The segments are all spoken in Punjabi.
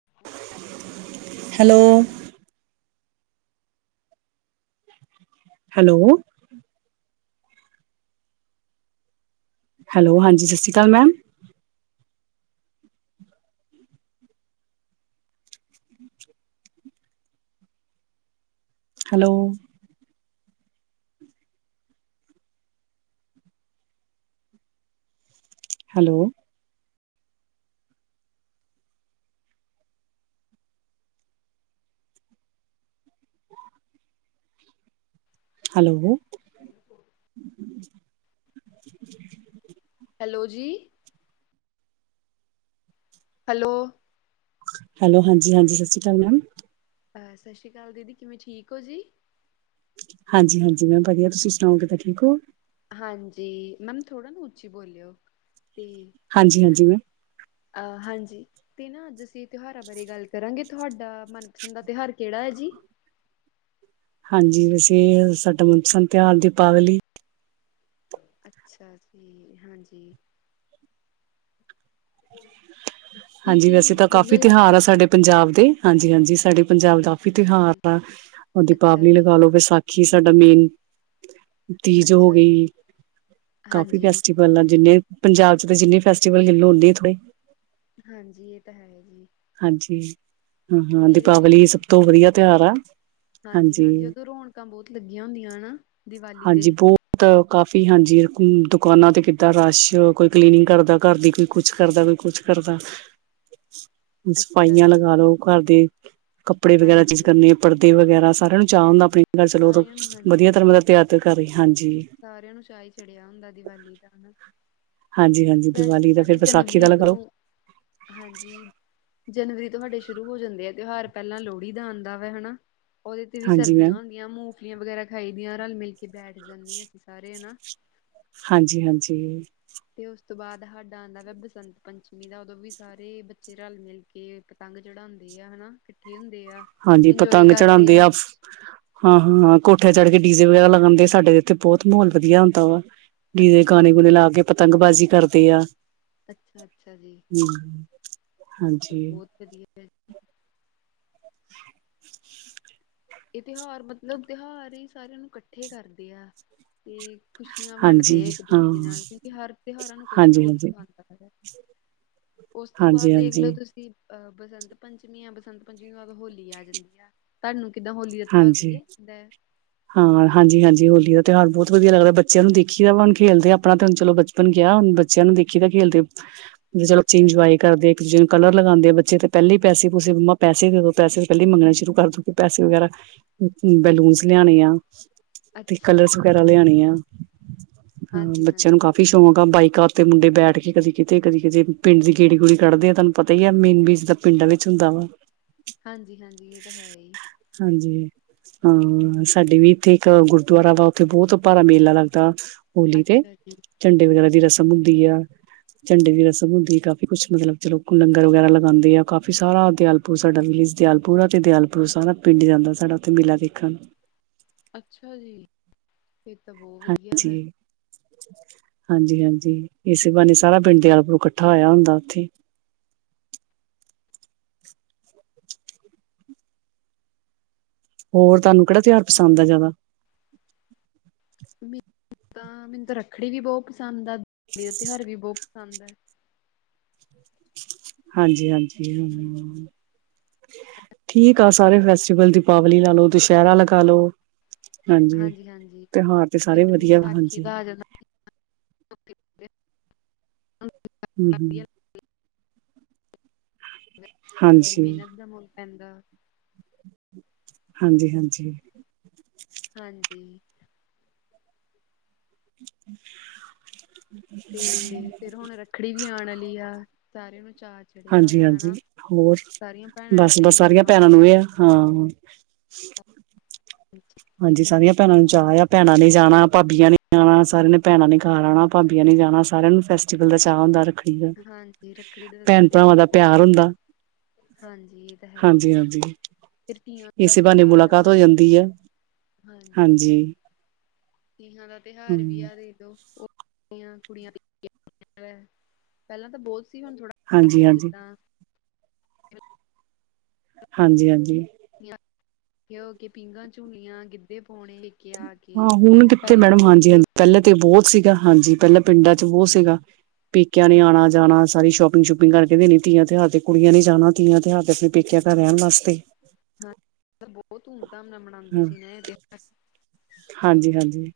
[unintelligible] ਹੈਲੋ ਹੈਲੋ ਹੈਲੋ ਹਾਂਜੀ ਸਤਿ ਸ਼੍ਰੀ ਅਕਾਲ ਮੈਮ ਅੱਛਾ ਹੈਲੋ ਹੈਲੋ ਹੈਲੋ ਕਿਵੇਂ ਤੂੰ ਹੈਲੋ ਜੀ ਹੈਲੋ ਹੈਲੋ ਹਾਂਜੀ ਹਾਂਜੀ ਸਤਿ ਸ਼੍ਰੀ ਅਕਾਲ ਮੈਮ ਸਤਿ ਸ਼੍ਰੀ ਅਕਾਲ ਦੀਦੀ ਕਿਵੇਂ ਠੀਕ ਹੋ ਜੀ ਹਾਂਜੀ ਹਾਂਜੀ ਮੈਮ ਵਧੀਆ ਤੁਸੀਂ ਸੁਣਾਓਗੇ ਤਾਂ ਠੀਕ ਹੋ ਹਾਂਜੀ ਮੈਮ ਥੋੜ੍ਹਾ ਨਾ ਉੱਚੀ ਬੋਲਿਓ ਅਤੇ ਹਾਂਜੀ ਹਾਂਜੀ ਅ ਹਾਂਜੀ ਤੇ ਨਾ ਅੱਜ ਅਸੀਂ, ਤਿਉਹਾਰਾਂ ਬਾਰੇ ਗੱਲ ਕਰਾਂਗੇ। ਤੁਹਾਡਾ ਮਨਪਸੰਦ ਦਾ ਤਿਉਹਾਰ ਕਿਹੜਾ ਹੈ ਜੀ? ਹਾਂਜੀ, ਵੈਸੇ ਸਾਡਾ ਮਨ ਪਸੰਦ ਤਿਉਹਾਰ ਦੀਪਾਵਲੀ। ਅੱਛਾ ਜੀ, ਹਾਂਜੀ। ਕੀ ਹਾਂਜੀ ਕੀ, ਵੈਸੇ ਤਾਂ ਕਾਫ਼ੀ ਵਧੀਆ ਲੱਗਦਾ? ਤਿਉਹਾਰ ਆ ਸਾਡੇ ਪੰਜਾਬ ਦੇ, ਹਾਂਜੀ ਹਾਂਜੀ, ਸਾਡੇ ਪੰਜਾਬ ਕਾਫ਼ੀ ਤਿਉਹਾਰ ਜੀ? ਆ। ਉਹਦੀ ਅੱਛਾ ਪਾਵਨੀ ਜੀ, ਲਗਾਾਲੋ ਵਿਸਾਖੀ ਵਿਸਾਖੀ, ਸਾਡਾ ਮੇਨ ਤੀਜ ਹੋ ਅੱਛਾ ਜੀ। ਗਈ, ਕਾਫੀ ਹਾਂਜੀ। ਫੈਸਟੀ ਗੱਲਾਂ, ਜਿੰਨੇ ਪੰਜਾਬ 'ਚ ਜਿੰਨ ਫੈਸਟੀਵਲ ਗਿਣ ਲੋ, ਉਨੇ ਹੀ ਥੋੜੇ। ਹਾਂਜੀ, ਇਹ ਤਾਂ ਹੈ ਜੀ। ਹਾਂਜੀ, ਹਾਂ ਹਾਂ, ਮੇਰੇ ਦੀਪਾਵਲੀ ਸਭ ਤੋਂ ਵਧੀਆ ਤਿਉਹਾਰ ਆ। ਹਾਂਜੀ ਹਾਂਜੀ, ਉਦੋਂ ਰੌਣਕਾਂ ਬਹੁਤ ਲੱਗੀਆਂ ਹੁੰਦੀਆਂ ਹਨਾ, ਦੀਵਾਲੀ ਤੇ। ਤਾਂ ਕਾਫ਼ੀ ਹਾਂਜੀ ਦੁਕਾਨਾਂ ਤੇ ਕਿੱਦਾਂ ਰਸ਼, ਕੋਈ ਕਲੀਨਿੰਗ ਕਰਦਾ ਘਰ ਦੀ, ਕੋਈ ਕੁਛ ਕਰਦਾ, ਕੋਈ ਕੁਛ ਕਰਦਾ। ਅੱਛਾ ਸਫਾਈਆਂ ਜੀ, ਲਗਾ ਲੋ ਘਰ ਦੇ, ਕੱਪੜੇ ਵਗੈਰਾ ਚੀਜ਼ ਹਾਂਜੀ। ਕਰਨੀ ਪੜਦੇ ਵਗੈਰਾ, ਸਾਰਿਆਂ ਨੂੰ ਚਾਅ ਹੁੰਦਾ ਆਪਣੀ ਘਰ ਚਲੋ, ਸਾਰਿਆਂ ਨੂੰ ਹਾਂਜੀ। ਵਧੀਆ ਧਰਮ ਦਾ ਤਿਹਰ ਕਰ, ਹਾਂਜੀ। ਸਾਰਿਆਂ ਨੂੰ ਚਾਹ ਹੀ ਚੜਿਆ ਹੁੰਦਾ, ਦੀਵਾਲੀ ਦਾ ਹਨਾ। ਹਾਂਜੀ ਹਾਂਜੀ ਵੈਸੇ ਦੀਵਾਲੀ ਦਾ ਸਾਡੇ ਫਿਰ ਵਿਸਾਖੀ ਦਾ ਜਨਵਰੀ ਲਗਾ ਤੋਂ ਲੋ ਹਾਂਜੀ, ਜਨਵਰੀ ਤੋਂਹਾਡੇ ਸ਼ੁਰੂ ਹੋ ਜਾਂਦੇ ਆ ਤਿਉਹਾਰ, ਪਹਿਲਾਂ ਲੋਹੜੀ ਦਾ ਆਉਂਦਾ ਵਾ ਹਨਾ ਉਹਦੇ ਤੇ ਵੀ ਹਾਂਜੀ ਸਰਦੀਆਂ ਮੈਮ ਹੁੰਦੀਆਂ, ਮੂੰਗਫਲੀਆਂ ਵਗੈਰਾ ਖਾਈ ਦੀਆਂ, ਰਲ ਮਿਲ ਕੇ ਬੈਠ ਜਾਂਦੇ 'ਹ ਅਸੀਂ ਸਾਰੇ, ਹਨਾ। ਹਾਂਜੀ, ਹਾਂਜੀ। ਤੇ ਉਸ ਤੋਂ ਬਾਅਦ ਸਾਡਾ ਆਉਂਦਾ ਵ ਬਸੰਤ ਪੰਚਮੀ ਦਾ, ਉਦੋਂ ਵੀ ਸਾਰੇ ਬੱਚੇ ਰਲ ਮਿਲ ਕੇ ਕੇ ਪਤੰਗ ਚੜਾਉਂਦੇ ਆ ਹਨਾ, ਇਕੱਠੇ ਹੁੰਦੇ ਆ। ਹਾਂਜੀ, ਇੰਜੋਏ ਪਤੰਗ ਕਰਦੇ ਚੜਾਉਂਦੇ ਆ ਹਾਂ ਹਾਂ, ਕੋਠਿਆ ਚੜ੍ਹ ਕੇ ਡੀਜ਼ੇ ਵਗੈਰਾ ਲਗਾਗਣ ਦੇ, ਸਾਡੇ ਉੱਥੇ ਬਹੁਤ ਮਾਹੌਲ ਵਧੀਆ ਹੁੰਦਾ ਵਾ। ਗੀ ਅੱਛਾ ਗਾਣੇ ਗੁਣੇ ਜੀ ਲਾ ਕੇ, ਪਤੰਗਬਾਜ਼ੀ ਕਰਦੇ ਆ। ਅੱਛਾ ਅੱਛਾ ਜੀ ਹ, ਹਾਂਜੀ। ਬਹੁਤ ਵਧੀਆ। ਇਹ ਤਿਉਹਾਰ ਮਤਲਬ, ਤਿਉਹਾਰ ਹੀ ਸਾਰਿਆਂ ਨੂੰ ਇਕੱਠੇ ਕਰਦੇ ਆ ਤੇ ਖੁਸ਼ੀਆਂ ਵੰਡਦੇ ਹਾਂਜੀ ਇੱਕ ਹਾਂ ਦੂਜੇ ਨਾਲ, ਕਿਉਂਕਿ ਹਰ ਤਿਉਹਾਰਾਂ ਨੂੰ ਕੁਛ ਨਾ ਹਾਂਜੀ ਕੁਛ ਹਾਂਜੀ ਸਖਾਉਂਦਾ ਏ। ਉਸ ਤੋਂ ਹਾਂਜੀ ਬਾਅਦ ਦੇਖ ਲਓ, ਹਾਂਜੀ ਤੁਸੀਂ ਅਹ ਬਸੰਤ ਪੰਚਮੀ ਆ, ਬਸੰਤ ਪੰਚਮੀ ਤੋਂ ਬਾਅਦ ਹੋਲੀ ਆ ਜਾਂਦੀ ਆ। ਤੁਹਾਨੂੰ ਕਿੱਨਾ, ਹੋਲੀ ਦਾ ਤਿਉਹਾਰ ਹਾਂਜੀ ਵਧੀਆ ਲੱਗਦਾ ਹੈ? ਹਾਂ ਹਾਂਜੀ ਹਾਂਜੀ, ਹੋਲੀ ਦਾ ਤਿਉਹਾਰ ਬਹੁਤ ਵਧੀਆ ਲੱਗਦਾ। ਬੱਚਿਆਂ ਨੂੰ ਦੇਖੀ ਦਾ ਵਾੁਣ ਖੇਦੇ ਆ, ਆਪਣਾ ਤੇ ਹੁਣ ਚਲੋ ਗਿਆ, ਹੁਣ ਬੱਚਿਆਂ ਨੂੰ ਦੇਖੀ ਤਾਂ ਖੇਡਦੇ ਚਲੋ, ਚੀਂਜ ਅੱਛਾ ਜੀ ਇਨਜਵਯੈ ਕਰਦੇ ਇਕ ਦੂਜੇ ਨੂੰ ਕਲਰ ਲਗਾਉਂਦੇ ਆ, ਬੱਚੇ ਤਾਂ ਪਹਿਲੇ ਪੈਸੇ ਤੁਸੀੇ ਮੰਮਾ ਪੈਸੇ ਦੇ ਦੋ, ਪੈਸੇ ਪਹਿਲੇ ਮੰਗਣੇ ਸ਼ੁਰੂ ਕਰ ਦੂ ਪੈਸੇ ਵਗੈਰਾ ਬੈਲੂਨ ਅੱਛਾ ਲਿਆਣੇ ਜੀ ਆ, ਤੇ ਅੱਛਾ ਕਲਰਸ ਜੀ ਵਗੈਰਾ ਲਿਆਣੇ ਆ, ਹਾਂ ਹਾਂਜੀ ਬੱਚਿਆਂ ਹਾਂਜੀ ਨੂੰ ਕਾਫੀ ਵੀ ਸ਼ੌਂਕ ਆ ਬਾਈਕਾਂ ਉੱਤੇ ਮੁੰਡੇ ਬੈਠ ਕੇ ਕਦੀ ਕਿਤੇ, ਕਦੀ ਕਿਤੇ, ਪਿੰਡ ਦੀ ਗੇੜੀ -ਗੂੜੀ ਕੱਢਦੇ ਆ, ਤੁਹਾਨੂੰ ਪਤਾ ਹੀ ਹੈ ਮੇਨ ਬੀਚ ਦਾ ਪਿੰਡਾਂ ਵਿੱਚ ਹੁੰਦਾ ਵਾ। ਹਾਂਜੀ ਹਾਂਜੀ, ਇਹ ਤਾਂ ਹੈ ਹੀ। ਹਾਂਜੀ, ਹਾਂ। ਸਾਡੇ ਵੀ ਇੱਥੇ ਇੱਕ ਗੁਰਦੁਆਰਾ ਵਾ, ਉੱਥੇ ਬਹੁਤ ਭਾਰ ਮੇਲਾ ਲੱਗਦਾ ਹੋਲੀ ਤੇ ਅੱਛਾ ਜੀ ਝੰਡੇ ਵਗੈਰਾ ਦੀ ਰਸਮ ਹੁੰਦੀ ਆ। ਝੰਡੇ ਦੀ ਰਸਮ ਹੁੰਦੀ ਕਾਫੀ ਕੁੱਛ ਮਤਲਬ ਚਲੋ ਲੰਗਰ ਵਗੈਰਾ ਲਗਾਉਂਦੇ ਆ ਕਾਫੀ ਸਾਰਾ ਦਿਆਲ ਪੂਰਾ ਸਾਡਾ ਵਿਲੇਜ ਦਿਆਲਪੁਰ ਤੇ ਦਿਆਲਪੁਰ ਸਾਰਾ ਪਿੰਡ ਜਾਂਦਾ ਸਾਡਾ ਉੱਥੇ ਮੇਲਾ ਵੇਖਣ ਅੱਛਾ ਜੀ ਫਿਰ ਤਾਂ ਬਹੁਤ ਵਧੀਆ ਹਾਂਜੀ। ਵੈ ਹਾਂਜੀ ਹਾਂਜੀ ਇਸੀ ਬਹਾਨੇ ਸਾਰਾ ਪਿੰਡ ਦਿਆਲਪੁਰੂ ਇਕੱਠਾ ਹੋਇਆ ਹੁੰਦਾ ਉੱਥੇ। ਹੋਰ ਤੁਹਾਨੂੰ ਕਿਹੜਾ ਤਿਉਹਾਰ ਪਸੰਦ ਆ ਜ਼ਿਆਦਾ। ਵਿੱਚ ਤਾਂ ਮੈਨੂੰ ਤਾਂ ਰੱਖੜੀ ਵੀ ਬਹੁਤ ਪਸੰਦ ਆ ਦੀਵਾਲੀ ਦਾ ਤਿਉਹਾਰ ਵੀ ਬਹੁਤ ਪਸੰਦ ਹੈ। ਹਾਂਜੀ ਹਾਂਜੀ ਹੂੰਮ ਹੂੰਮ। ਠੀਕ ਆ ਸਾਰੇ ਫੈਸਟੀਵਲ ਦੀਪਾਵਲੀ ਲਾ ਲੋ ਦੁਸਹਿਰਾ ਲਗਾ ਲੋ। ਹਾਂਜੀ ਹਾਂਜੀ ਤਿਉਹਾਰ ਤੇ ਸਾਰੇ ਫੇਰ ਵਧੀਆ ਵਿਸਾਖੀ ਹਾਂਜੀ ਦਾ ਆ ਜਾਂਦਾ [unintelligible] ਹਮ ਹਮ। [unintelligible] ਮਿਹਨਤ ਦਾ ਮੁੱਲ ਪੈਂਦਾ। ਹਾਂਜੀ ਹਾਂਜੀ। ਹਾਂਜੀ। ਤੇ ਫੇਰ ਹੁਣ ਰੱਖੜੀ ਵੀ ਆਉਣ ਵਾਲੀ ਆ ਸਾਰਿਆਂ ਨੂੰ ਚਾਅ। ਚੜਿਆ ਹਾਂਜੀ ਹੋਇਆ ਹਾਂਜੀ ਹਨਾ ਹੋਰ ਸਾਰੀਆਂ ਭੈਣਾਂ ਨੇ ਬਸ ਆਪਣੇ ਬਸ ਸਾਰੀਆਂ ਜਾਣਾ ਭੈਣਾਂ ਹੁੰਦਾ ਨੂੰ ਇਹ ਆ ਹਾਂ। ਹ। [unintelligible] ਇਹ ਹਾਂਜੀ ਤਾਂ ਹੈ ਸਾਰੀਆਂ ਭੈਣਾਂ ਨੂੰ ਚਾਅ ਆ ਭੈਣਾਂ ਨੇ ਜਾਣਾ ਭਾਬੀਆਂ ਨੇ ਆਉਣਾ ਸਾਰਿਆ ਨੇ। ਭੈਣਾਂ ਨੇ ਘਰ ਆਉਣਾ ਭਾਬੀਆਂ ਨੇ ਜਾਣਾ ਸਾਰਿਆਂ ਨੂੰ ਫੈਸਟੀਵਲ ਦਾ ਚਾਅ ਹੁੰਦਾ ਰਖ। ਹਾਂਜੀ ਰੱਖੜੀ ਦਾ ਤਾਂ ਸਾਰਿਆਂ ਨੂੰ ਹੀ ਪਿਆਰ ਬਹੁਤ ਹੁੰਦਾ ਹਾਂਜੀ ਇਹ ਤਾਂ ਹੈ ਹੀ। ਹਾਂਜੀ ਹਾਂਜੀ ਫੇਰ ਤੀਆਂ ਦਾ ਇਸੇ ਬਹਾਨੇ ਤਿਉਹਾਰ ਮੁਲਾਕਾਤ ਹੋ ਆ ਜਾਂਦੀ ਆ ਹਾਂਜੀ। ਤੀਹਾਂ ਦਾ ਤਿਉਹਾਰ ਵੀ ਹੂੰ ਐ। ਦੇਦੋ ਓ ਕੁੜੀਆਂ ਕੁੜੀਆ [unintelligible] ਪਹਿਲਾਂ ਤਾਂ ਬਹੁਤ ਸੀ ਹੁਣ ਥੋੜਾ। ਹਾਂਜੀ ਹੈਗਾ ਹਾਂਜੀ ਜਿੱਦਾਂ। ਹਾਂਜੀ ਹਾਂਜੀ। ਜਾਂ ਕਹੋ ਕੇ ਪੀਂਘਾਂ ਝੂਲੀਆਂ ਗਿੱਧੇ ਪਾਉਣੇ। ਕੇ ਆ ਕੇ ਹਾਂ ਹੁਣ ਕਿੱਥੇ ਪਹਿਲਾਂ ਮੈਡਮ ਹਾਂਜੀ ਹਾਂਜੀ ਪਹਿਲਾਂ ਤੇ ਬਹੁਤ ਸੀਗਾ ਹਾਂਜੀ ਪਹਿਲਾਂ ਪਿੰਡਾਂ 'ਚ ਬਹੁਤ ਸੀਗਾ। ਪੇਕਿਆਂ ਨੇ ਆਉਣਾ ਜਾਣਾ ਸਾਰੀ ਸ਼ੋਪਿੰਗ ਸ਼ੂਪਿੰਗ ਕਰਕੇ ਦੇਣੀ ਧੀਆਂ ਤਿਉਹਾਰ ਤੇ ਕੁੜੀਆਂ ਨੀ ਜਾਣਾ ਤੀਆਂ ਤਿਉਹਾਰ ਤੇ। ਪੇਕਿਆ ਘਰ ਰਹਿਣ ਵਾਸਤੇ। ਹਾਂ ਬਹੁਤ ਧੂਮ ਧਾਮ ਨਾਲ ਮਨਾਉਂਦੇ ਹਾਂ ਸੀ ਐ ਤੇ। ਹਾਂਜੀ ਹਾਂਜੀ।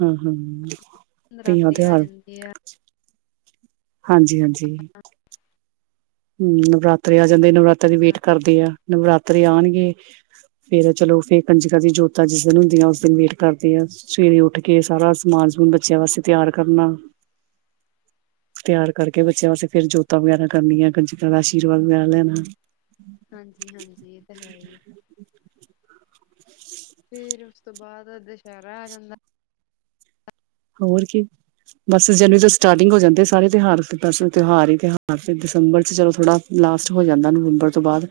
ਹਾਂ ਹਾਂ ਹਮ। ਨਰਾਤੇ ਆ ਜਾਂਦੇ ਆ। ਹਾਂਜੀ ਹਾਂਜੀ। ਹਮ ਨਵਰਾਤਰੇ ਆ ਜਾਂਦੇ ਨਵਰਾਤੇ ਵੇਟ ਕਰਦੇ ਆ ਨਵਰਾਤਰੇ ਆਉਣਗੇ। ਫੇਰ ਚਲੋ ਫਿਰ ਕੰਜਕਾ ਦੀਆਂ ਜੋਤਾ ਜਿਸ ਦਿਨ ਹੁੰਦੀਆ ਉਸ ਦਿਨ ਵੇਟ ਕਰਦੇ ਆ ਸਵੇਰੇ ਉੱਠ। ਕੇ ਸਾਰਾ ਸਮਾਨ ਸਮੂਨ ਬੱਚਿਆਂ ਵਾਸਤੇ ਤਿਆਰ ਕਰਨਾ। [inaudible] ਤਿਆਰ ਕਰਕੇ ਬੱਚਿਆਂ ਵਾਸਤੇ ਫੇਰ ਜੋਤਾਂ ਵਗੈਰਾ ਕਰਨੀਆਂ ਗੰਜਕਾਂ ਦਾ ਆਸ਼ੀਰਵਾਦ ਵਗੈਰਾ ਲੈਣਾ। ਹਾਂਜੀ ਹਾਂਜੀ ਏ ਤਾਂ ਹੈ ਹੀ। ਫਿਰ ਉਸ ਤੋਂ ਬਾਅਦ ਦੁਸਹਿਰਾ ਆ ਜਾਂਦਾ। ਹੋਰ ਕੀ। ਬਸ ਜਨਵਰੀ ਤੋਂ ਸਟਾਰਟਿੰਗ ਹੋ ਜਾਂਦੇ ਆ ਸਾਰੇ ਤਿਉਹਾਰ ਪਰਸੋਂ ਤਿਉਹਾਰ ਹੀ ਤਿਉਹਾਰ ਤੇ ਦਸੰਬਰ ਚਲੋ ਥੋੜਾ। ਲਾਸਟ ਹੋ ਜਾਂਦਾ ਨਵੰਬਰ ਤੋਂ ਬਾਅਦ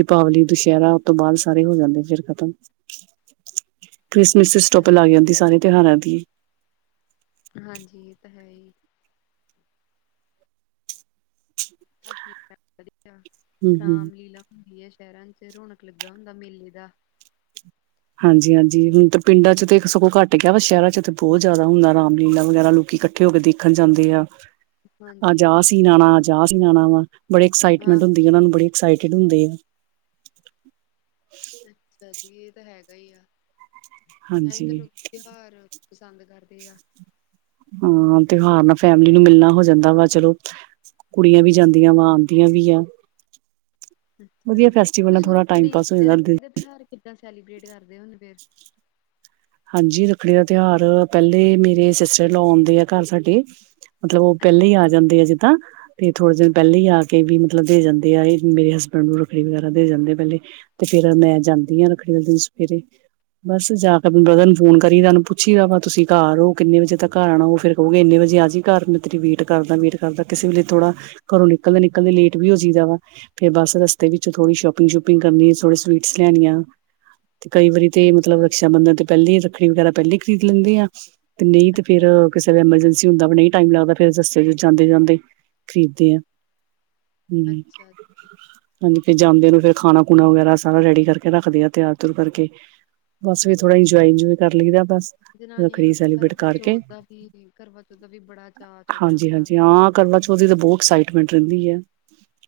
ਦੀਪਾਵਲੀ ਦੁਸਹਿਰਾ ਤੋਂ ਬਾਅਦ ਸਾਰੇ ਹੋ ਜਾਂਦੇ ਫੇਰ ਖ਼ਤਮ। ਕ੍ਰਿਸਮਿਸ ਚ ਅੱਛਾ ਸਟੋਪ ਲੱਗ ਜੀ ਜਾਂਦੀ ਸਾਰੇ ਤਿਉਹਾਰਾਂ ਦੀ। ਹਾਂਜੀ ਇਹ ਤਾਂ ਹੈ ਹੀ। [unintelligible] ਹੂੰ ਹੂੰ ਕਾਮ ਲੀਲਾ। ਹੁੰਦੀ ਹੈ ਸ਼ਹਿਰਾਂ ਚ ਰੌਣਕ ਲੱਗਾ ਹੁੰਦਾ ਮੇਲੇ ਦਾ। ਹਾਂਜੀ ਹਾਂਜੀ ਹੁਣ ਤਾਂ ਪਿੰਡਾਂ ਚ ਤੇ ਸਗੋਂ ਘੱਟ ਗਿਆ ਵਾ ਸ਼ਹਿਰਾਂ ਚ ਤੇ ਬਹੁਤ ਜ਼ਿਆਦਾ ਹੁੰਦਾ ਰਾਮ ਲੀਲਾ ਵਗੈਰਾ ਲੋਕ ਕੱ। ਇਕੱਠੇ ਹੋ ਕੇ ਦੇਖਣ ਜਾਂਦੇ ਆ। ਅੱਜ ਆ ਹਾਂਜੀ-ਹਾਂਜੀ ਸੀ ਬਹੁਤ ਆਣਾ ਜ਼ਿਆਦਾ ਅੱਜ ਸੀ ਆਣਾ ਵਾ ਬੜੇ ਐਕਸਾਈਟਮੈਂਟ ਆਹੋ ਹੁੰਦੀ ਆ ਉਹਨਾ ਨੂੰ ਬੜਕਸਟ ਹੁੰਦੇ ਆ। ਅੱਛਾ ਜੀ ਇਹ ਤਾਂ ਹੈਗਾ ਹੀ ਆ ਤਾਂਹੀ ਤਾਂ ਹਾਂਜੀ ਲੋਕੀ ਤਿਉਹਾਰ। ਪਸੰਦ ਕਰਦੇ ਆ। ਹਾਂ ਤਿਉਹਾਰ ਨਾਲ ਫੈਮਿਲੀ ਨੂੰ ਮਿਲਣਾ ਹੋ ਜਾਂਦਾ ਵਾ ਚਲੋ ਕੁੜੀਆਂ ਵੀ ਜਾਂਦੀਆਂ ਵਾ ਆਉਂਦੀਆਂ ਵੀ ਆ ਵਧੀਆ ਅੱਛਾ ਫੈਸਟੀਵਲ ਨਾਲ ਤੁਸੀਂ ਥੋੜਾ ਟਾਈਮ ਰੱਖੜੀ ਪਾਸ ਹੋ ਜਾਂਦਾ ਰੱਖੜੀ ਦਾ ਤਿਉਹਾਰ ਕਿੱਦਾਂ ਸੈਲੀਬ੍ਰੇਟ ਕਰਦੇ ਹੁੰਦੇ ਹਾਂਜੀ ਰੱਖੜੀ ਦਾ ਤਿਉਹਾਰ ਪਹਿਲੇ ਮੇਰੇ ਸਿਸਟਰ ਲ ਆਉਂਦੇ ਆ ਘਰ ਸਾਡੇ ਮਤਲਬ ਉਹ ਪਹਿਲੇ ਹੀ ਆ ਫੇਰ ਜਾਂਦੇ ਆ ਜਿੱਦਾਂ ਤੇ ਥੋੜੇ ਦਿਨ ਪਹਿਲੇ ਹੀ ਆ ਕੇ ਵੀ ਮਤਲਬ ਦੇ ਜਾਂਦੇ ਆ ਇਹ ਮੇਰੇ ਹਸਬੈਂਡ ਨੂੰ ਰੱਖੜੀ ਵਗੈਰਾ ਦੇ ਜਾਂਦੇ ਆ ਪਹਿਲੇ ਤੇ ਫਿਰ ਮੈਂ ਜਾਂਦੀ ਹਾਂ ਰੱਖੜੀ ਵਾਲੇ ਦਿਨ ਸਵੇਰੇ ਬਸ ਜਾ ਕੇ ਬਰਦਰ ਨੂੰ ਫੋਨ ਕਰੀ ਨ ਪੁੱਛੀ ਦਾ ਵਾ ਤੁਸੀਂ ਘਰ ਹੋ ਕਿੰਨੇ ਵਜੇ ਤੱਕ ਘਰ ਆਣਾ ਉਹ ਫਿਰ ਕਹੋਗੇ ਨੇ ਇਨੇ ਵਜੇ ਆ ਜਈ ਘਰ ਮੈਂ ਤੇਰੀ ਵੇਟ ਕਰਦਾ ਵੇਟ ਕਰਦਾ ਕਿਸੇ ਵੇਲੇ ਥੋੜਾ ਘਰੋਂ ਨਿਕਲਦੇ ਨਿਕਲਦੇ ਲੇਟ ਵੀ ਹੋ ਜਾਈਦਾ ਵਾ ਫਿਰ ਬਸ ਰਸਤੇ ਵਿੱਚ ਥੋੜੀ ਸ਼ੋਪਿੰਗ ਸ਼ੂਪਿੰਗ ਕਰਨੀ ਥੋੜੇ ਸਵੀਟਸ ਲਿਆਣੀਆਂ ਤੇ ਕਈ ਵਾਰੀ ਤੇ ਮਤਲਬ ਅੱਛਾ ਜੀ ਅੱਛਾ ਰਕਸ਼ਾ ਜੀ ਬੰਧਨ ਤੇ ਪਹਿਲ ਹੀ ਰੱਖੜੀ ਵਗੈਰਾ ਪਹਿਲੇ ਹੀ ਖਰੀਦ ਲੈਂਦੇ ਆ ਤੇ ਨਹੀਂ ਤੇ ਫਿਰ ਅੱਛਾ ਜੀ ਕਿਸੇ ਦਾ ਐਮਰਜੈਂਸੀ ਹੁੰਦਾ ਨਹੀਂ ਟਾਈਮ ਲੱਗਦਾ ਫਿਰ ਰਸਤੇ ਚ‌ ਜਾਂਦੇ ਜਾਂਦੇ ਖਰੀਦ ਦੇ ਆ ਹੂੰ,,, ਅੱਛਾ ਹਾਂਜੀ ਫਿਰ ਜਾਂਦੇ ਨੂੰ ਫਿਰ ਖਾਣਾ ਖੁਣਾ ਵਗੈਰਾ ਸਾਰਾ ਰੈਡੀ ਕਰਕੇ ਰੱਖਦੇ ਆ ਤਿਆਰ ਤੁਰ ਕਰਕੇ ਬਸ ਫਿਰ ਥੋੜਾ ਜੀ। ਇੰਜੋਏ ਇੰਜੋਏ ਕਰ ਲਈਦਾ ਬਸ ਜਨਾਨੀਆਂ ਰੱਖੜੀ ਨੂੰ ਤਾਂ ਸੈਲੀਬ੍ਰੇਟ ਕਰਵਾ ਕਰਕੇ ਚੌਥ ਦਾ ਵੀ ਕਰਵਾ ਦਾ ਵੀ ਬੜਾ ਚਾਅ ਚੜਿਆ ਹਾਂਜੀ ਹੁੰਦਾ ਹਾਂਜੀ ਵੇ ਹਾਂ ਕਰਵਾ ਚੌਥ ਦਾ ਬਹੁਤ ਐਕਸਾਈਟਮੈਂਟ ਰਹਿੰਦੀ ਹੈ।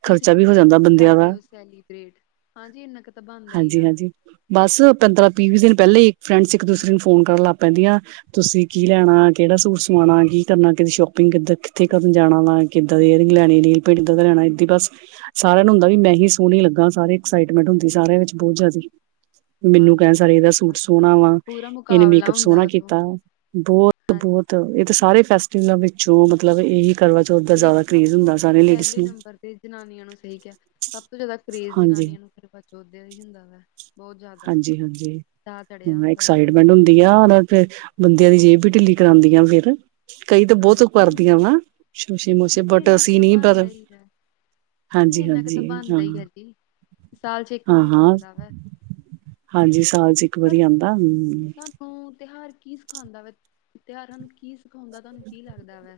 ਤੁਸੀਂ ਖਰਚਾ ਵੀ ਹੋ ਕਿੱਦਾਂ ਜਾਂਦਾ ਬੰਦਿਆਂ ਦਾ ਕਰਦੇ ਹੋ ਸੈਲੀਬਰੇਟ ਹਾਂਜੀ ਇੰਨਾ ਤਾ ਬਣਦਾ ਹੀ ਹੈ। ਹਾਂਜੀ-ਹਾਂਜੀ ਬਸ ਪੰਦਰਾਂ ਵੀਹ ਵੀ ਦਿਨ ਪਹਿਲੇ ਹੀ ਫਰੈਂਡਸ ਇੱਕ ਦੂਸਰੇ ਨੂੰ ਫੋਨ ਕਰਨ ਲੱ ਕਹਿੰਦੀਆਂ ਤੁਸੀਂ ਕੀ ਲੈਣਾ ਕਿਹੜਾ ਸੂਟ ਸਵਾਣਾ ਕੀ ਕਰਨਾ ਕਿਦੀ ਸ਼ੋ ‍‌ ਕ‌ਈ ਕਿੱਦਾਂ ਕਿੱਥੇ ਕਦੋ ਜਾਣਾ ਵਾ ਕਿਦਾਂ ਈਅਰਿੰਗ ਲੈਣੀ ਲੀਲ ਪੇਡ ਇਦਾਂ ਦਾ ਲੈਣਾ ਏ ਬਸ ਸਾਰਿਆਂ ਨੂੰ ਹੁੰਦਾ ਵੀ ਮੈਂ ਹੀ ਸੋਹਣੀ ਲੱਗਾ ਸਾਰੇ ਐਕਸਾਈਟਮੈਂਟ ਹੁੰਦੀ ਸਾਰਿਆਂ ਵਿੱਚ ਬਹੁਤ ਜਿਆਦੀ ਮੈਨੂੰ ਕਹਿਣ ਸਰੀ ਦਾ ਸੂਟ ਹਾਂਜੀ-ਹਾਂਜੀ। ਸੋਹਣਾ ਵਾ ਪੂਰਾ ਇਹਨੇ ਮੁਕਾਬਲਾ ਮੇਕਅਪ ਹੁੰਦਾ ਸੋਹਣਾ ਉਦੋਂ ਕੀਤਾ ਬਹੁਤ ਹਾਂਜੀ ਬਹੁਤ ਬਹੁਤ ਇਹ ਤਾਂ ਸਾਰੇ ਫੈਸਟੀਵਲਾਂ ਵਿੱਚੋਂ ਮਤਲਬ ਇਹੀ ਕਰਵਾ ਚੌਥ ਦਾ ਇਹ ਜ਼ਿਆਦਾ ਤਾਂ ਸਭ ਕਰੇਜ਼ ਹੁੰਦਾ ਤੋਂ ਸਾਰੇ ਲੇਡੀਜ਼ ਪਹਿਲੇ ਨੂੰ ਨੰਬਰ ਤੇ ਜਨਾਨੀਆਂ ਨੂੰ ਸਹੀ ਕਿਹਾ ਸਭ ਤੋਂ ਜ਼ਿਆਦਾ ਕਰੇਜ਼ ਜਨਾਨੀਆਂ ਨੂੰ ਕਰਵਾ ਚੌਥ ਦਾ ਹੀ ਹੁੰਦਾ ਵਾ ਬਹੁਤ ਜ਼ਿਆਦਾ ਹਾਂਜੀ ਹਾਂਜੀ ਚਾਅ ਚੜਿਆ ਹੁਣ ਹੁੰਦਾ ਹਨਾ ਐਕਸਾਈਟਮੈਂਟ ਹੁੰਦੀ ਆ ਉਹਦੇ ਤੇ ਬੰਦਿਆਂ ਦੀ ਜੇਬ ਵੀ ਢਿੱਲੀ ਕਰਾਉਂਦੀਆਂ ਫਿਰ ਕਈ ਤਾਂ ਬਹੁਤ ਹਾਂਜੀ ਇਨ- ਕਰਦੀਆਂ ਵਾ ਸ਼ੋਸ਼ੇ ਮੋਸ਼ੇ ਹਾਂਜੀ ਬਟ ਇੰਨਾ ਕੁ ਅਸੀਂ ਤਾਂ ਨੀ ਬਣਦਾ ਪਰ ਹੀ ਹੈ। ਨਹੀਂ ਹਾਂਜੀ ਇੰਨਾ ਕੁ ਹਾਂਜੀ ਤਾਂ ਹਾਂ ਬਣਦਾ ਹੀ ਹੈ ਜੀ। ਸਾਲ ਚ ਇੱਕ ਹਾਂ ਵਾਰੀ ਤਾਂ ਹਾਂ ਆਉਂਦਾ ਵਾ ਹਾਂਜੀ ਸਾਲ ਚ ਇੱਕ ਵਾਰੀ ਆਉਂਦਾ ਹ ਤਿਉਹਾਰ ਕੀ ਸਿਖਾਉਂਦਾ ਵਾ ਤਿਉਹਾਰਾਂ ਨੂੰ ਕੀ ਸਿਖਾਉਂਦਾ ਤੁਹਾਨੂੰ ਕੀ ਲੱਗਦਾ ਵਾ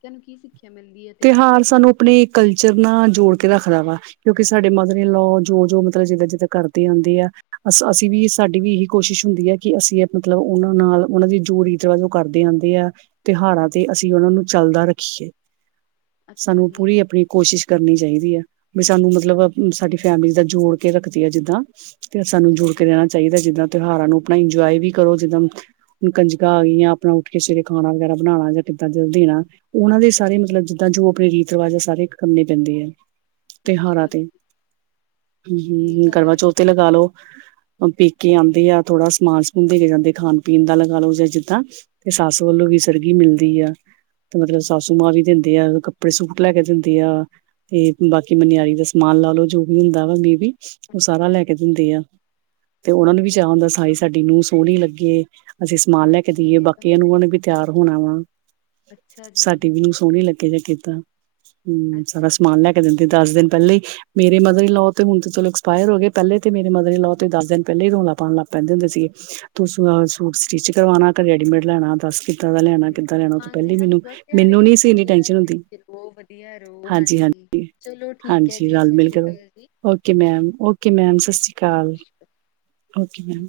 ਤਿੰਨੋ ਕੀ ਸਿੱਖਿਆ ਮਿਲਦੀ ਹੈ। ਤਿਉਹਾਰਾਂ ਤਿਉਹਾਰ ਤੋਂ ਸਾਨੂੰ ਆਪਣੇ ਕਲਚਰ ਨਾਲ ਜੋੜ ਕੇ ਰੱਖਦਾ ਵਾ ਕਿਉਂਕਿ ਸਾਡੇ ਮਦਰ ਇਨਲੋ ਜੋ ਜੋ ਮਤਲਬ ਜਿੱਦਾਂ ਜਿੱਦਾਂ ਕਰਦੇ ਆਂਦੇ ਆ ਅ ਅਸੀਂ ਵੀ ਸਾਡੀ ਵੀ ਇਹੀ ਕੋਸ਼ਿਸ਼ ਹੁੰਦੀ ਹੈ, ਕਿ ਅਸੀਂ ਮਤਲਬ ਉਹਨਾਂ ਨਾਲ ਉਹਨਾਂ ਦੀ ਜੋ ਰੀਤਵਾਜ਼ ਕਰਦੇ ਆਉਂਦੇ ਆ, ਤਿਉਹਾਰਾਂ ਤੇ ਅਸੀਂ ਉਹਨਾਂ ਨੂੰ ਚੱਲਦਾ ਰੱਖੀਏ। ਅੱਛਾ ਸਾਨੂੰ ਜੀ ਪੂਰੀ ਆਪਣੀ ਕੋਸ਼ਿਸ਼ ਕਰਨੀ ਚਾਹੀਦੀ ਹੈ, ਬ ਸਾਨੂੰ ਹਾਂ ਮਤਲਬ ਸਾਡੀ ਫੈਮਿਲੀ ਦਾ ਜੋੜ ਕੇ ਰੱਖਦੀ ਹੈ ਜਿੱਦਾਂ, ਤੇ ਸਾਨੂੰ ਅੱਛਾ ਜੋੜ ਕੇ ਜੀ ਰਹਿਣਾ ਚਾਹੀਦਾ ਜਿੱਦਾਂ ਤਿਉਹਾਰਾਂ ਨੂੰ ਆਪਣਾ ਇੰਜੋਏ ਵੀ ਕਰੋ, ਜਿੱਦਾਂ ਹੁਣ ਕੰਜਕਾਂ ਆ ਗਈ, ਆਪਣਾ ਉੱਠ ਕੇ ਸਵੇਰੇ ਖਾਣਾ ਵਗੈਰਾ ਬਣਾਉਣਾ, ਜਾਂ ਕਿੱਦਾਂ ਜ ਦੇਣਾ ਉਹਨਾਂ ਦੇ ਸਾਰੇ ਅੱਛਾ ਮਤਲਬ ਜੀ ਜਿੱਦਾਂ ਜੋ ਆਪਣੇ ਰੀਤ ਰਿਵਾਜ ਆ, ਸਾਰੇ ਕਰਨੇ ਪੈਂਦੇ ਆ। ਤਿਉਹਾਰਾਂ ਅੱਛਾ ਤੇ, ਜੀ ਹਮ ਇਹ ਹਮ, ਤਾਂ ਹੈ ਕਰਵਾਚੌਥ ਤੇ ਲਗਾ ਲੋ ਪੇ ਕੇ ਆਉਂਦੇ ਆ, ਥੋੜ੍ਹਾ ਸਮਾਨ ਸਮੂਨ ਦੇ ਕੇ ਜਾਂਦੇ ਖਾਣ ਪੀਣ ਦਾ ਲਗਾ ਲਓ, ਜਾਂ ਜਿੱਦਾਂ ਤੇ ਸੱਸ ਵੱਲੋਂ ਵੀ ਸੜਗੀ ਮਿਲਦੀ ਆ, ਤੇ ਮਤਲਬ ਸਸੂ ਮਾਂ ਵੀ ਦੇ ਆ ਕੱਪੜੇ, ਸੂਟ ਲੈ ਕੇ ਜਾਂਦੀ ਆ ਤੇ ਬਾਕੀ ਮਨਿਆਰੀ ਦਾ ਸਮਾਨ ਲਾ ਲੋ, ਜੋ ਵੀ ਹੁੰਦਾ ਵਾ ਮੇਬੀ ਉਹ ਹਾਂਜੀ ਸਾਰਾ ਲੈ ਹਾਂਜੀ ਕੇ ਦਿੰਦੇ ਆ, ਤੇ ਉਹਨਾ ਨੂੰ ਵੀ ਅੱਛਾ ਚਾਹ ਜੀ ਹੁੰਦਾ ਸਾਈ ਸਾਡੀ ਨੂੰਹ ਸੋਹਣੀ ਲੱਗੇ ਅਸੀਂ ਸਮਾਨ ਲੈ ਕੇ ਹਾਂਜੀ ਦੇਈਏ, ਇਹ ਤਾਂ ਬਾਕੀੀਆਂ ਹੁੰਦਾ ਨੂੰ ਉਹ ਨੇ ਵੀ ਤਿਆਰ ਹੋਣਾ ਵਾ, ਹੀ। ਅੱਛਾ ਜੀ ਸਾਡੀ ਨੂੰਹ ਸੋਹਣੀ ਲੱਗੇ ਜ ਕੀਤਾ, ਹਮ ਸਾਰਾ ਅੱਛਾ ਜੀ ਸਮਾਨ ਲੈ ਕੇ ਦਿੰਦੇ, ਦਸ ਦਿਨ ਪਹਿਲੇਾਂ ਹੀ ਮੇਰੇ ਮਦਰਰੀ ਲ ਲੋਅ ਤੇ ਹੁਣ ਚਲੋ ਐਕਸਪਾਇਰ ਹੋ ਗਏ, ਪਹਿਲੇ ਤੇ ਮੇਰੇ ਮਦਰ ਲੋਅ ਤੇ, ਦਸ ਦਿਨ ਪਹਿਲੇ ਹੀ ਰੌਲਾ ਪਾਉਣ ਲੱਗ ਪੈਂਦੇ ਹੁੰਦੇ ਸੀਗੇ ਤੂੰ ਸੂਟ ਸਟਿਚ ਕਰਵਾਉਣਾ, ਘ ਰੈਡੀਮੇਡ ਲੈਣਾ ਦੱਸ ਕਿੱਦਾ ਦਾ ਅੱਛਾ ਲੈਣਾ, ਜੀ ਕਿੱਦਾ ਲੈਣਾ, ਉਹ ਤੋਂ ਹਾਂਜੀ ਪਹਿਲੀ ਸਾਨੂੰ ਮੈਨੂੰ ਬਸ ਤਿਉਹਾਰ ਮੈਨੂੰ ਇਹੀ ਨ ਸੀੰਨੀ ਸਿਖਾਉਂਦੇ ਟੈਂ ਰਹੋ ਵਧੀਆ ਰਹੋ, ਹਾਂਜੀ, ਚਲੋ ਠੀਕ ਹੈ ਹਾਂਜੀ ਹਾਂਜੀ ਜੀ, ਰਲ ਸਤਿ ਮਿਲ ਸ਼੍ਰੀ ਕੇ ਰਹੋ। ਅਕਾਲ ਜੀ। ਓਕੇ ਮੈਮ, ਓਕੇ ਮੈਮ, ਸਤਿ ਸ਼੍ਰੀ ਅਕਾਲ, ਓਕੇ ਮੈਮ।